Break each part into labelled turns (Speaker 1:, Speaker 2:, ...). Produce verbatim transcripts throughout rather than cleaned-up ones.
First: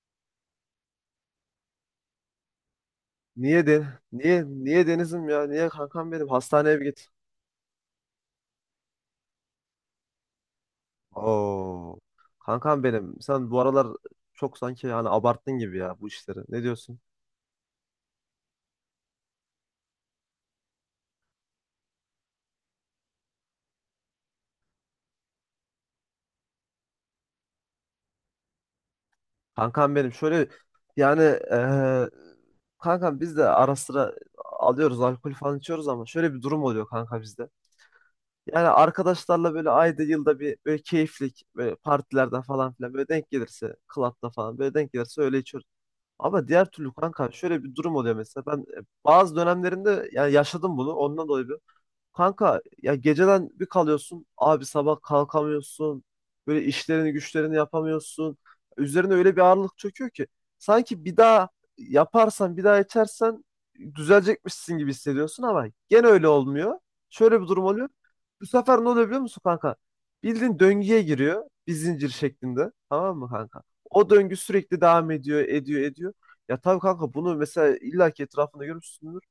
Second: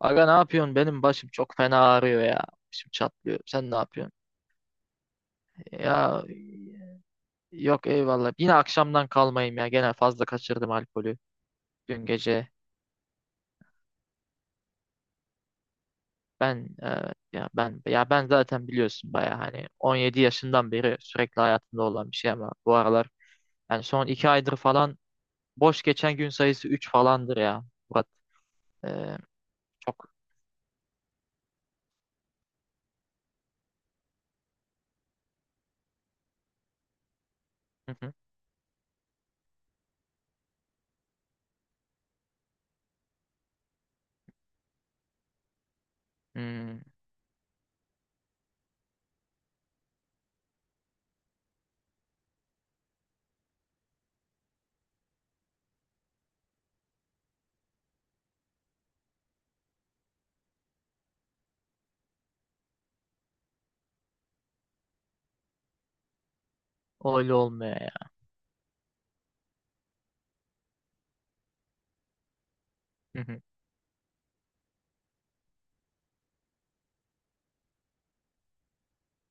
Speaker 1: Aga, ne yapıyorsun? Benim başım çok fena ağrıyor ya. Başım çatlıyor.
Speaker 2: Niye
Speaker 1: Sen ne
Speaker 2: de
Speaker 1: yapıyorsun?
Speaker 2: niye niye Deniz'im ya? Niye kankam
Speaker 1: Ya,
Speaker 2: benim? Hastaneye bir git.
Speaker 1: yok, eyvallah. Yine akşamdan kalmayayım ya. Gene fazla kaçırdım alkolü
Speaker 2: Oo.
Speaker 1: dün gece.
Speaker 2: Kankam benim. Sen bu aralar çok sanki yani abarttın gibi ya bu işleri. Ne
Speaker 1: Ben e,
Speaker 2: diyorsun?
Speaker 1: ya ben ya ben zaten biliyorsun baya hani on yedi yaşından beri sürekli hayatımda olan bir şey, ama bu aralar, yani son iki aydır falan, boş geçen gün sayısı üç falandır ya. Murat. E,
Speaker 2: Kankam
Speaker 1: Çok.
Speaker 2: benim. Şöyle yani eee kankam biz de ara sıra alıyoruz alkol falan içiyoruz ama şöyle bir durum oluyor kanka bizde.
Speaker 1: Hı hı.
Speaker 2: Yani arkadaşlarla böyle ayda yılda bir böyle keyiflik böyle partilerden falan filan böyle denk gelirse club'da falan böyle denk gelirse öyle içiyoruz. Ama diğer
Speaker 1: Hmm,
Speaker 2: türlü kanka şöyle bir durum oluyor mesela. Ben e, bazı dönemlerinde yani yaşadım bunu. Ondan dolayı bir. Kanka ya geceden bir kalıyorsun abi sabah kalkamıyorsun, böyle işlerini güçlerini yapamıyorsun, üzerine öyle bir ağırlık çöküyor ki sanki bir daha yaparsan, bir daha içersen düzelecekmişsin gibi hissediyorsun, ama gene öyle olmuyor,
Speaker 1: Öyle
Speaker 2: şöyle bir durum
Speaker 1: olmuyor
Speaker 2: oluyor. Bu sefer ne oluyor biliyor musun kanka? Bildiğin döngüye giriyor bir zincir şeklinde, tamam
Speaker 1: ya.
Speaker 2: mı kanka? O döngü sürekli devam ediyor, ediyor, ediyor. Ya tabii kanka, bunu mesela illaki etrafında görmüşsündür.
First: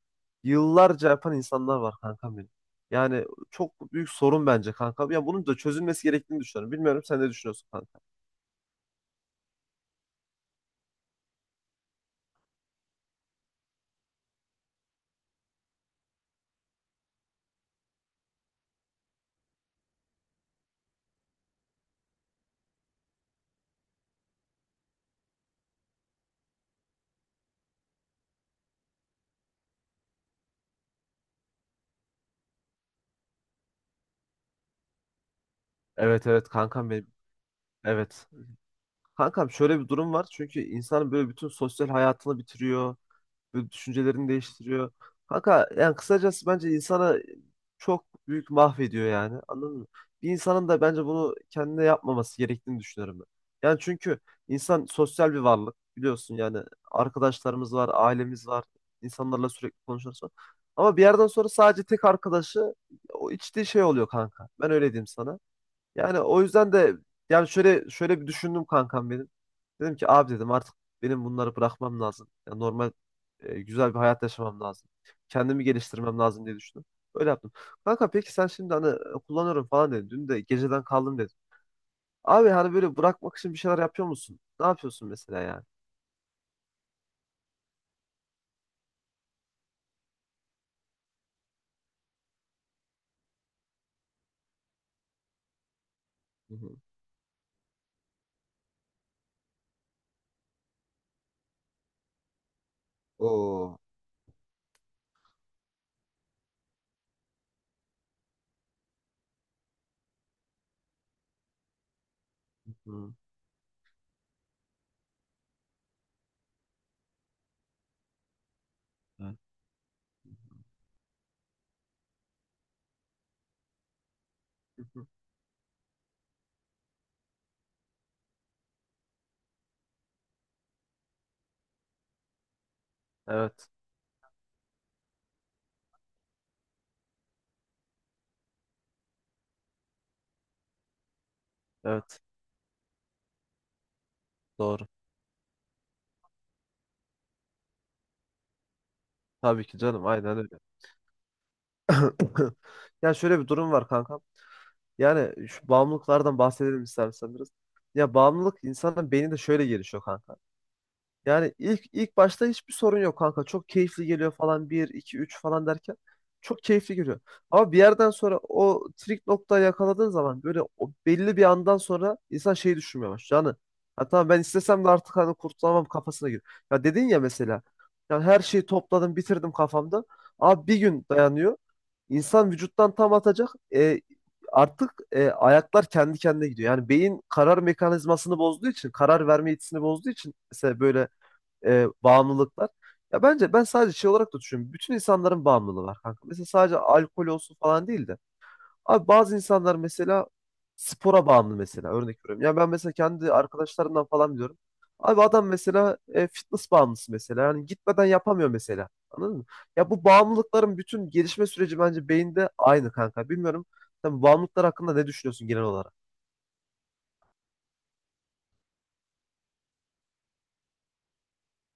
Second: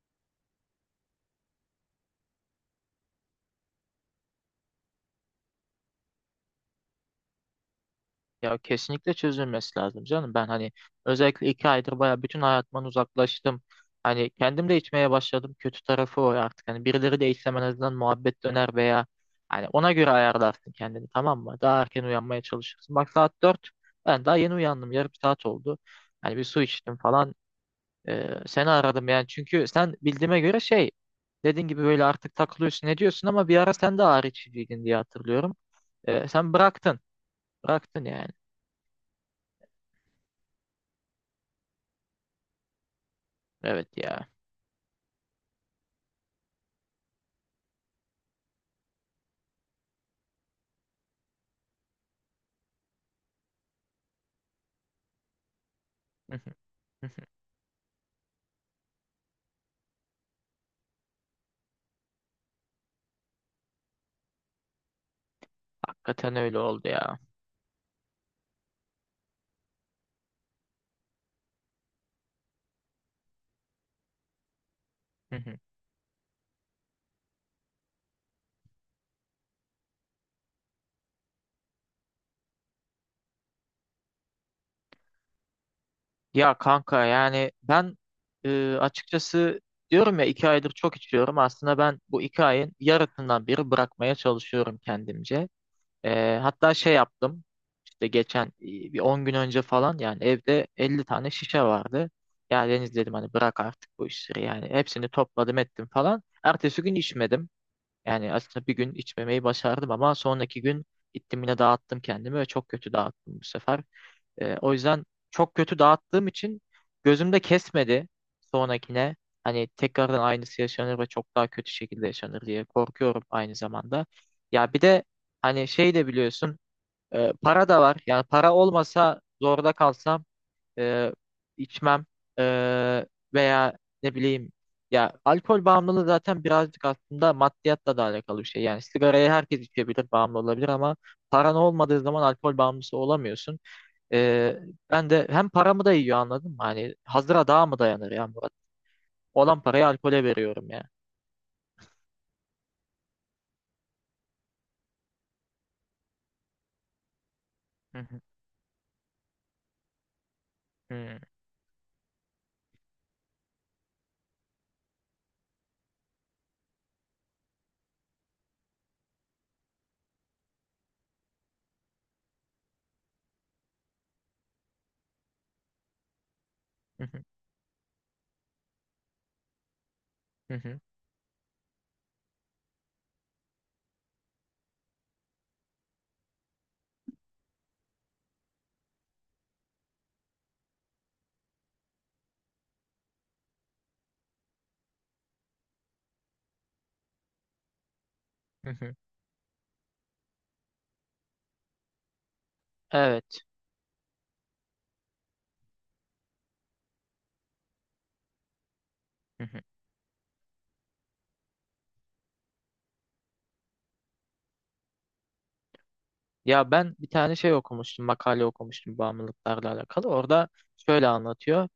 Speaker 2: Yıllarca yapan insanlar var kankam benim. Yani çok büyük sorun bence kankam. Ya bunun da çözülmesi gerektiğini düşünüyorum. Bilmiyorum, sen ne düşünüyorsun kanka?
Speaker 1: Ya kesinlikle çözülmesi lazım canım. Ben hani özellikle iki aydır baya bütün hayatımdan uzaklaştım. Hani kendim de içmeye başladım. Kötü tarafı o artık. Hani birileri de içsem en azından muhabbet döner, veya hani ona göre ayarlarsın kendini, tamam mı? Daha erken uyanmaya çalışırsın. Bak, saat dört. Ben daha yeni uyandım. Yarım saat oldu. Hani bir su içtim falan. Ee, seni aradım yani. Çünkü sen bildiğime göre şey, dediğin gibi böyle artık takılıyorsun, ne diyorsun, ama bir ara sen de ağrı içiciydin diye hatırlıyorum.
Speaker 2: Evet,
Speaker 1: Ee,
Speaker 2: evet
Speaker 1: sen
Speaker 2: kankam
Speaker 1: bıraktın.
Speaker 2: benim.
Speaker 1: Bıraktın
Speaker 2: Evet.
Speaker 1: yani.
Speaker 2: Kankam şöyle bir durum var. Çünkü insanın böyle bütün sosyal hayatını bitiriyor. Böyle
Speaker 1: Evet ya.
Speaker 2: düşüncelerini değiştiriyor. Kanka yani kısacası bence insana çok büyük mahvediyor yani. Anladın mı? Bir insanın da bence bunu kendine yapmaması gerektiğini düşünüyorum ben. Yani çünkü insan sosyal bir varlık,
Speaker 1: Hı
Speaker 2: biliyorsun
Speaker 1: hı,
Speaker 2: yani,
Speaker 1: hı hı.
Speaker 2: arkadaşlarımız var, ailemiz var, insanlarla sürekli konuşuyoruz, falan. Ama bir yerden sonra sadece tek arkadaşı o içtiği şey oluyor kanka. Ben öyle diyeyim sana. Yani
Speaker 1: Hakikaten
Speaker 2: o
Speaker 1: öyle
Speaker 2: yüzden
Speaker 1: oldu
Speaker 2: de
Speaker 1: ya.
Speaker 2: yani şöyle şöyle bir düşündüm kankam benim. Dedim ki abi, dedim artık benim bunları bırakmam lazım. Yani normal, e, güzel bir hayat yaşamam lazım.
Speaker 1: Hı hı.
Speaker 2: Kendimi geliştirmem lazım diye düşündüm. Öyle yaptım. Kanka peki sen şimdi hani e, kullanıyorum falan dedin. Dün de geceden kaldım dedin. Abi hani böyle bırakmak için bir şeyler yapıyor musun? Ne yapıyorsun mesela yani?
Speaker 1: Ya kanka, yani ben e, açıkçası diyorum ya, iki aydır çok içiyorum. Aslında ben bu iki ayın yarısından biri bırakmaya çalışıyorum kendimce. E,
Speaker 2: Hı hı.
Speaker 1: hatta şey yaptım, işte geçen e, bir on gün önce falan, yani evde elli tane şişe vardı. Ya Deniz dedim, hani bırak
Speaker 2: Oo.
Speaker 1: artık bu işleri yani, hepsini topladım ettim falan. Ertesi gün içmedim. Yani aslında bir gün içmemeyi başardım ama sonraki gün gittim yine dağıttım kendimi, ve çok kötü
Speaker 2: Hı.
Speaker 1: dağıttım bu sefer. Ee, o yüzden, çok kötü dağıttığım için, gözümde kesmedi sonrakine.
Speaker 2: Hı.
Speaker 1: Hani tekrardan aynısı yaşanır ve çok daha kötü şekilde yaşanır diye korkuyorum aynı zamanda. Ya bir
Speaker 2: Evet. Hı.
Speaker 1: de
Speaker 2: Hı.
Speaker 1: hani şey de biliyorsun, e, para da var. Yani para olmasa, zorda kalsam, e, içmem, e,
Speaker 2: Evet,
Speaker 1: veya ne bileyim. Ya, alkol bağımlılığı zaten birazcık aslında maddiyatla da alakalı bir şey. Yani sigarayı herkes içebilir, bağımlı olabilir, ama paran olmadığı
Speaker 2: evet,
Speaker 1: zaman alkol bağımlısı olamıyorsun. Ee,
Speaker 2: doğru.
Speaker 1: Ben de hem paramı da yiyor, anladın mı? Hani hazıra daha mı dayanır ya, Murat? Olan
Speaker 2: Tabii ki
Speaker 1: parayı
Speaker 2: canım,
Speaker 1: alkole
Speaker 2: aynen öyle.
Speaker 1: veriyorum ya.
Speaker 2: Ya şöyle bir durum var kanka. Yani şu bağımlılıklardan bahsedelim istersen biraz.
Speaker 1: Hı
Speaker 2: Ya
Speaker 1: hı,
Speaker 2: bağımlılık insanın beyninde şöyle gelişiyor kanka.
Speaker 1: hı
Speaker 2: Yani ilk ilk başta hiçbir sorun yok kanka. Çok keyifli geliyor falan, bir iki üç falan derken çok keyifli geliyor. Ama bir yerden sonra o trik noktayı yakaladığın zaman, böyle o belli bir andan sonra insan şeyi düşünmeye başlıyor. Yani ha tamam, ben istesem de artık hani kurtulamam kafasına giriyor. Ya dedin
Speaker 1: hı,
Speaker 2: ya mesela. Yani her şeyi topladım, bitirdim kafamda.
Speaker 1: hı
Speaker 2: Abi bir
Speaker 1: hı,
Speaker 2: gün dayanıyor. İnsan vücuttan tam atacak. E, artık e, ayaklar kendi kendine gidiyor. Yani beyin karar mekanizmasını bozduğu için, karar verme yetisini bozduğu için mesela böyle e, bağımlılıklar. Ya bence ben sadece şey olarak da düşünüyorum. Bütün insanların bağımlılığı var kanka. Mesela sadece alkol olsun falan değil de.
Speaker 1: hı hı.
Speaker 2: Abi bazı insanlar mesela spora bağımlı mesela, örnek veriyorum. Ya ben mesela kendi
Speaker 1: Evet.
Speaker 2: arkadaşlarımdan falan biliyorum. Abi adam mesela e, fitness bağımlısı mesela. Yani gitmeden yapamıyor mesela. Anladın
Speaker 1: Hı
Speaker 2: mı?
Speaker 1: hı.
Speaker 2: Ya bu bağımlılıkların bütün gelişme süreci bence beyinde aynı kanka. Bilmiyorum. Sen bağımlılıklar hakkında ne düşünüyorsun genel olarak?
Speaker 1: Ya ben bir tane şey okumuştum, makale okumuştum, bağımlılıklarla alakalı. Orada şöyle anlatıyor.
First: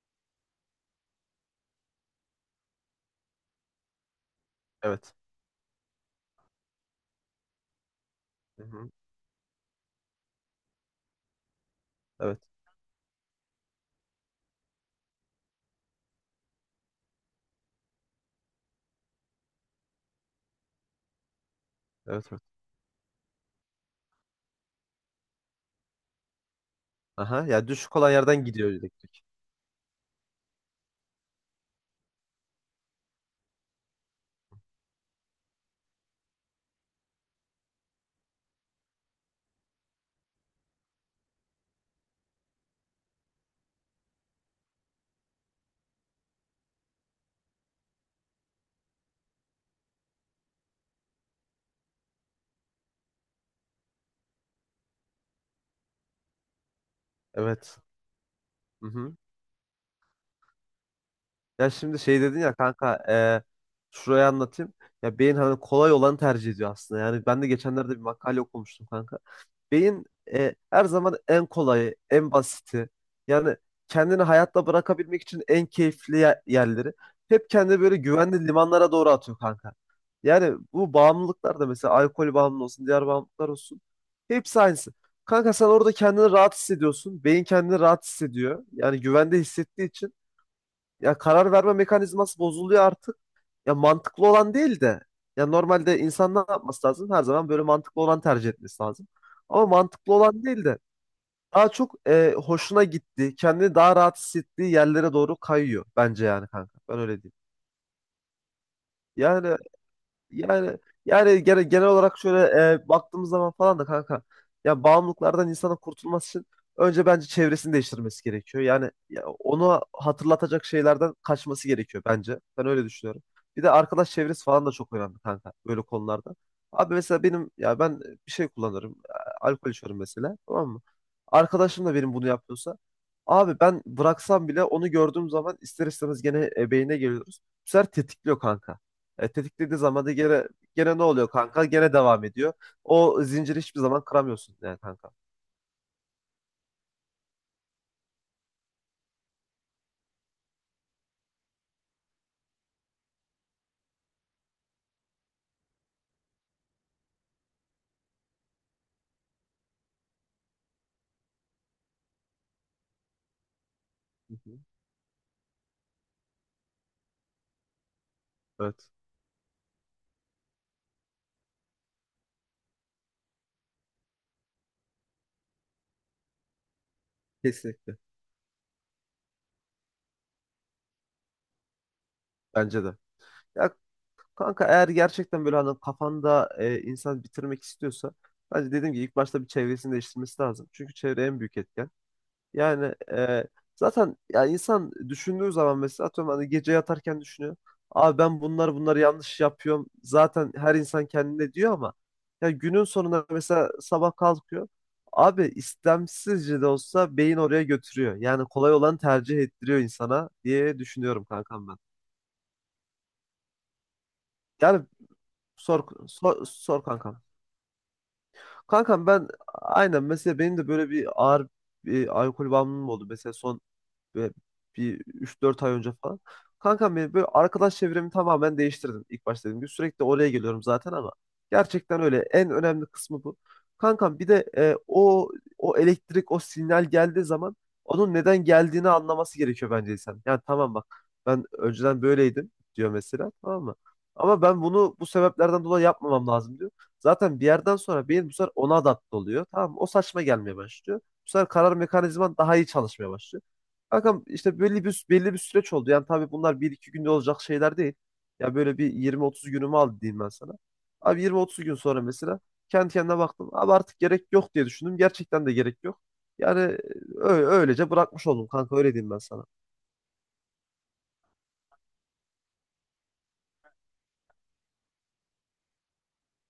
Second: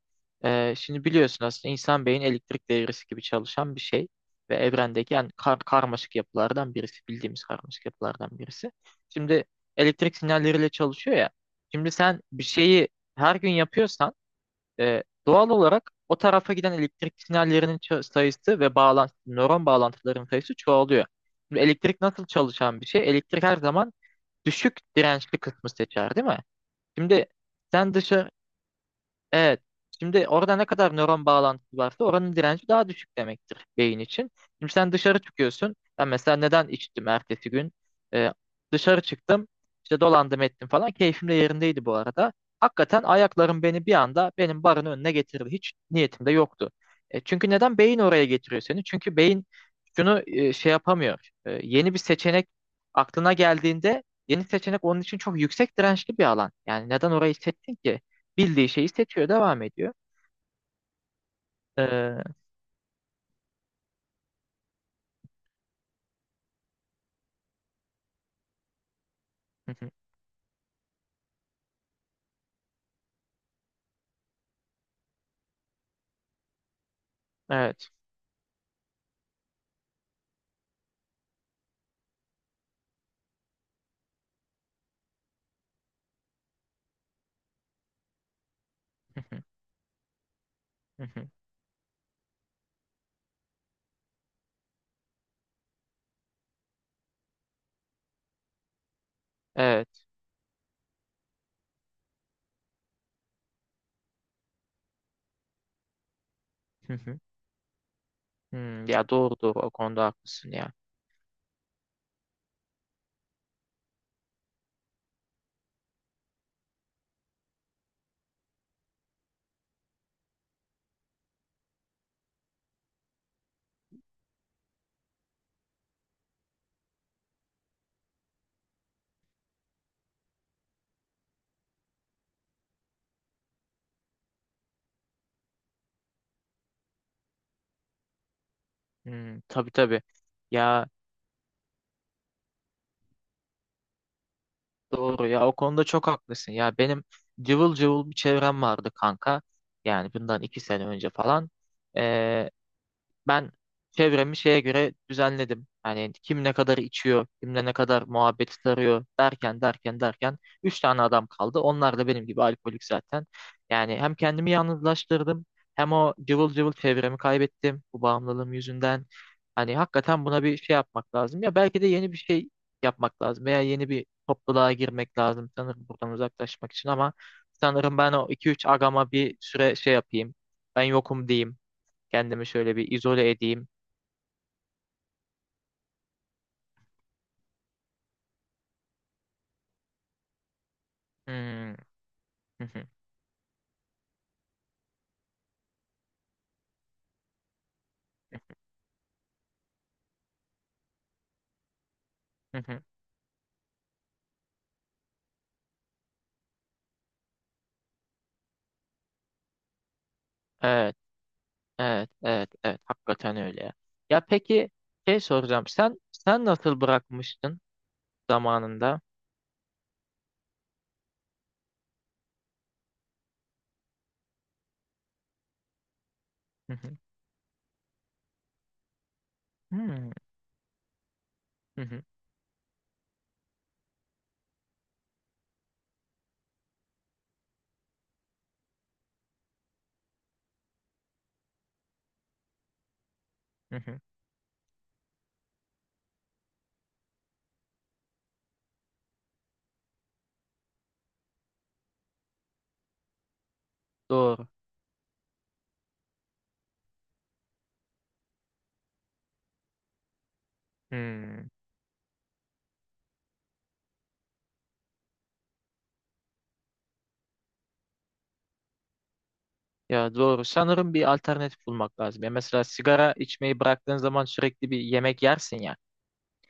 Speaker 1: Ee, şimdi biliyorsun, aslında insan beyin elektrik devresi gibi çalışan bir şey. Ve evrendeki
Speaker 2: Evet.
Speaker 1: yani kar karmaşık yapılardan birisi. Bildiğimiz karmaşık yapılardan
Speaker 2: Hı
Speaker 1: birisi.
Speaker 2: hı.
Speaker 1: Şimdi elektrik sinyalleriyle çalışıyor ya. Şimdi sen
Speaker 2: Evet.
Speaker 1: bir şeyi her gün yapıyorsan, E, doğal olarak o tarafa giden elektrik sinyallerinin ço- sayısı ve bağlantı, nöron bağlantılarının sayısı çoğalıyor. Şimdi elektrik nasıl
Speaker 2: Evet, evet.
Speaker 1: çalışan bir şey? Elektrik her zaman düşük dirençli kısmı seçer, değil mi? Şimdi
Speaker 2: Aha. Ya
Speaker 1: sen
Speaker 2: düşük olan
Speaker 1: dışarı.
Speaker 2: yerden gidiyor elektrik.
Speaker 1: Evet. Şimdi orada ne kadar nöron bağlantısı varsa oranın direnci daha düşük demektir beyin için. Şimdi sen dışarı çıkıyorsun. Ben mesela neden içtim ertesi gün? Ee, Dışarı çıktım. İşte dolandım ettim falan. Keyfim de yerindeydi bu arada. Hakikaten ayaklarım beni bir anda benim barın önüne getirdi. Hiç niyetim de yoktu. E, çünkü neden? Beyin oraya getiriyor seni. Çünkü beyin şunu e, şey yapamıyor. E, yeni bir seçenek aklına geldiğinde, yeni seçenek onun için çok yüksek dirençli bir alan. Yani neden orayı seçtin
Speaker 2: Evet.
Speaker 1: ki? Bildiği
Speaker 2: Hı
Speaker 1: şeyi
Speaker 2: hı.
Speaker 1: seçiyor, devam ediyor.
Speaker 2: Ya
Speaker 1: Ee,
Speaker 2: şimdi şey
Speaker 1: hı
Speaker 2: dedin ya kanka, e, şurayı anlatayım. Ya beyin hani kolay olanı tercih ediyor aslında. Yani ben de geçenlerde bir makale okumuştum kanka.
Speaker 1: hı,
Speaker 2: Beyin e, her zaman en kolayı, en basiti. Yani kendini hayatta bırakabilmek için en keyifli ye- yerleri. Hep kendini
Speaker 1: evet.
Speaker 2: böyle güvenli limanlara doğru atıyor kanka. Yani bu bağımlılıklar da, mesela alkol bağımlı olsun, diğer bağımlılıklar olsun, hepsi aynısı. Kanka sen orada kendini rahat hissediyorsun. Beyin kendini rahat hissediyor. Yani
Speaker 1: Hı
Speaker 2: güvende
Speaker 1: hı,
Speaker 2: hissettiği için
Speaker 1: hı
Speaker 2: ya
Speaker 1: hı.
Speaker 2: karar verme mekanizması bozuluyor artık. Ya mantıklı olan değil de. Ya normalde insan ne yapması lazım? Her zaman böyle mantıklı olan tercih etmesi lazım. Ama
Speaker 1: Evet.
Speaker 2: mantıklı olan değil de daha çok e, hoşuna gitti, kendini daha rahat hissettiği yerlere doğru kayıyor bence yani kanka.
Speaker 1: Hı
Speaker 2: Ben
Speaker 1: hı.
Speaker 2: öyle diyeyim.
Speaker 1: Hmm, ya doğru
Speaker 2: Yani
Speaker 1: doğru, o konuda haklısın ya.
Speaker 2: yani yani gene- genel olarak şöyle e, baktığımız zaman falan da kanka, ya bağımlılıklardan insanın kurtulması için önce bence çevresini değiştirmesi gerekiyor. Yani ya onu hatırlatacak şeylerden kaçması gerekiyor bence. Ben öyle düşünüyorum. Bir de arkadaş çevresi falan da çok önemli kanka böyle konularda. Abi mesela benim, ya ben bir şey kullanırım. e, Alkol içiyorum mesela, tamam mı? Arkadaşım da benim bunu yapıyorsa abi, ben bıraksam bile onu gördüğüm zaman ister istemez gene e, beynine geliyoruz. Bu sefer tetikliyor kanka. E,
Speaker 1: Hmm, tabii
Speaker 2: tetiklediği
Speaker 1: tabii.
Speaker 2: zaman da gene,
Speaker 1: Ya
Speaker 2: gene ne oluyor kanka? Gene devam ediyor. O zinciri hiçbir zaman kıramıyorsun yani kanka.
Speaker 1: doğru ya, o konuda çok haklısın. Ya benim cıvıl cıvıl bir çevrem vardı kanka. Yani bundan iki sene önce falan. Ben çevremi şeye göre düzenledim. Yani kim ne kadar içiyor, kimle ne kadar muhabbeti sarıyor, derken derken derken üç tane adam kaldı. Onlar da benim gibi alkolik zaten. Yani hem
Speaker 2: Hı
Speaker 1: kendimi
Speaker 2: hı.
Speaker 1: yalnızlaştırdım, hem o cıvıl cıvıl çevremi kaybettim, bu bağımlılığım
Speaker 2: Evet.
Speaker 1: yüzünden. Hani hakikaten buna bir şey yapmak lazım. Ya belki de yeni bir şey yapmak lazım, veya yeni bir topluluğa girmek lazım sanırım, buradan uzaklaşmak için, ama sanırım
Speaker 2: Kesinlikle.
Speaker 1: ben o iki üç agama bir süre şey yapayım. Ben yokum diyeyim. Kendimi şöyle
Speaker 2: Bence
Speaker 1: bir
Speaker 2: de.
Speaker 1: izole edeyim.
Speaker 2: Ya kanka, eğer gerçekten böyle hani kafanda e, insan bitirmek istiyorsa, bence dediğim gibi ilk başta bir çevresini değiştirmesi lazım. Çünkü çevre en büyük
Speaker 1: Hmm,
Speaker 2: etken.
Speaker 1: hı hı,
Speaker 2: Yani e, zaten ya insan düşündüğü zaman mesela atıyorum, hani gece yatarken düşünüyor. Abi ben bunlar bunları yanlış yapıyorum. Zaten her insan kendine diyor ama ya
Speaker 1: hı hı.
Speaker 2: günün sonunda mesela sabah kalkıyor. Abi istemsizce de olsa beyin oraya götürüyor. Yani kolay olanı tercih ettiriyor insana diye
Speaker 1: Evet,
Speaker 2: düşünüyorum kankam ben.
Speaker 1: evet, evet, evet. Hakikaten öyle ya. Ya peki,
Speaker 2: Yani
Speaker 1: şey soracağım.
Speaker 2: sor,
Speaker 1: Sen sen
Speaker 2: sor,
Speaker 1: nasıl
Speaker 2: sor kankam.
Speaker 1: bırakmıştın zamanında?
Speaker 2: Kankam ben aynen, mesela benim de böyle bir ağır bir alkol bağımlılığım oldu. Mesela son. Ve bir üç dört ay önce falan.
Speaker 1: Hı
Speaker 2: Kankam
Speaker 1: hı,
Speaker 2: benim böyle arkadaş çevremi tamamen değiştirdim ilk başta, dediğim gibi. Sürekli
Speaker 1: hmm,
Speaker 2: oraya geliyorum zaten, ama
Speaker 1: hı hı,
Speaker 2: gerçekten öyle. En önemli kısmı bu. Kankam bir de e, o o elektrik, o sinyal geldiği zaman, onun neden geldiğini anlaması gerekiyor bence insan. Yani tamam bak, ben önceden böyleydim diyor mesela, tamam
Speaker 1: hı
Speaker 2: mı?
Speaker 1: hı.
Speaker 2: Ama ben bunu bu sebeplerden dolayı yapmamam lazım diyor. Zaten bir yerden sonra beyin bu sefer ona adapte oluyor. Tamam mı? O saçma gelmeye başlıyor. Bu sefer karar mekanizman daha iyi çalışmaya başlıyor. Kankam
Speaker 1: Doğru.
Speaker 2: işte belli bir belli bir süreç oldu. Yani tabii bunlar bir iki günde olacak şeyler değil. Ya böyle bir yirmi otuz günümü aldı diyeyim ben sana. Abi
Speaker 1: Hmm.
Speaker 2: yirmi otuz gün sonra mesela kendi kendine baktım. Abi artık gerek yok diye düşündüm. Gerçekten de gerek yok. Yani öyle, öylece bırakmış oldum kanka, öyle diyeyim ben sana.
Speaker 1: Ya doğru. Sanırım bir alternatif bulmak lazım. Ya mesela sigara içmeyi bıraktığın zaman sürekli bir yemek yersin ya.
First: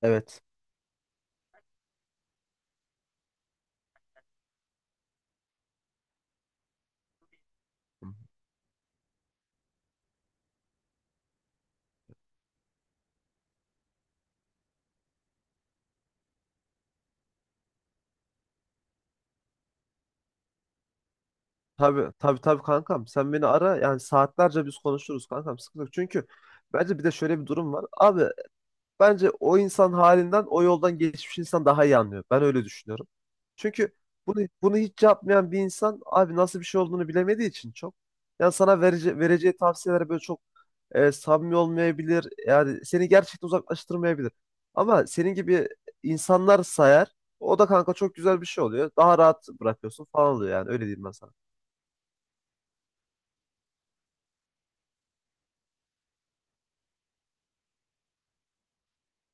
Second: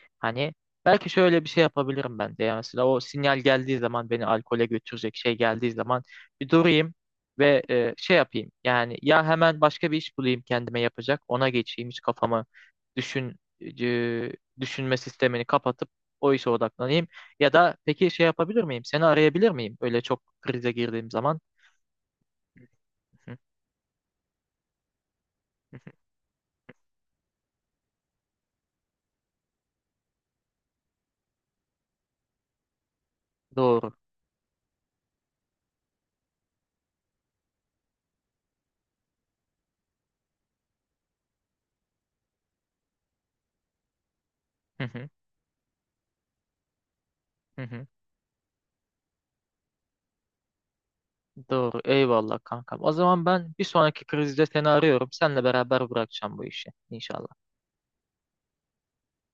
Speaker 2: Evet.
Speaker 1: Hani belki şöyle bir şey yapabilirim ben de. Yani mesela o sinyal geldiği zaman, beni alkole götürecek şey geldiği zaman, bir durayım ve e, şey yapayım. Yani ya hemen başka bir iş bulayım kendime yapacak. Ona geçeyim, hiç kafamı düşün e, düşünme sistemini kapatıp o işe odaklanayım. Ya da peki şey yapabilir miyim? Seni arayabilir miyim, öyle çok krize girdiğim zaman?
Speaker 2: Tabii, tabii, tabii kankam, sen
Speaker 1: Hı,
Speaker 2: beni ara yani saatlerce biz konuşuruz kankam,
Speaker 1: hı.
Speaker 2: sıkıntı yok. Çünkü bence bir de şöyle bir durum var. Abi, bence o insan halinden, o yoldan geçmiş insan daha iyi anlıyor. Ben öyle düşünüyorum.
Speaker 1: Doğru.
Speaker 2: Çünkü bunu bunu hiç yapmayan bir insan abi nasıl bir şey olduğunu bilemediği için çok. Yani sana verece- vereceği tavsiyeler böyle çok e, samimi olmayabilir. Yani seni gerçekten uzaklaştırmayabilir.
Speaker 1: Hı
Speaker 2: Ama
Speaker 1: hı,
Speaker 2: senin gibi insanlar sayar. O
Speaker 1: hı
Speaker 2: da
Speaker 1: hı.
Speaker 2: kanka çok güzel bir şey oluyor. Daha rahat bırakıyorsun falan oluyor yani, öyle diyeyim ben sana.
Speaker 1: Doğru. Eyvallah kankam. O zaman ben bir sonraki krizde seni arıyorum. Seninle beraber bırakacağım bu işi. İnşallah.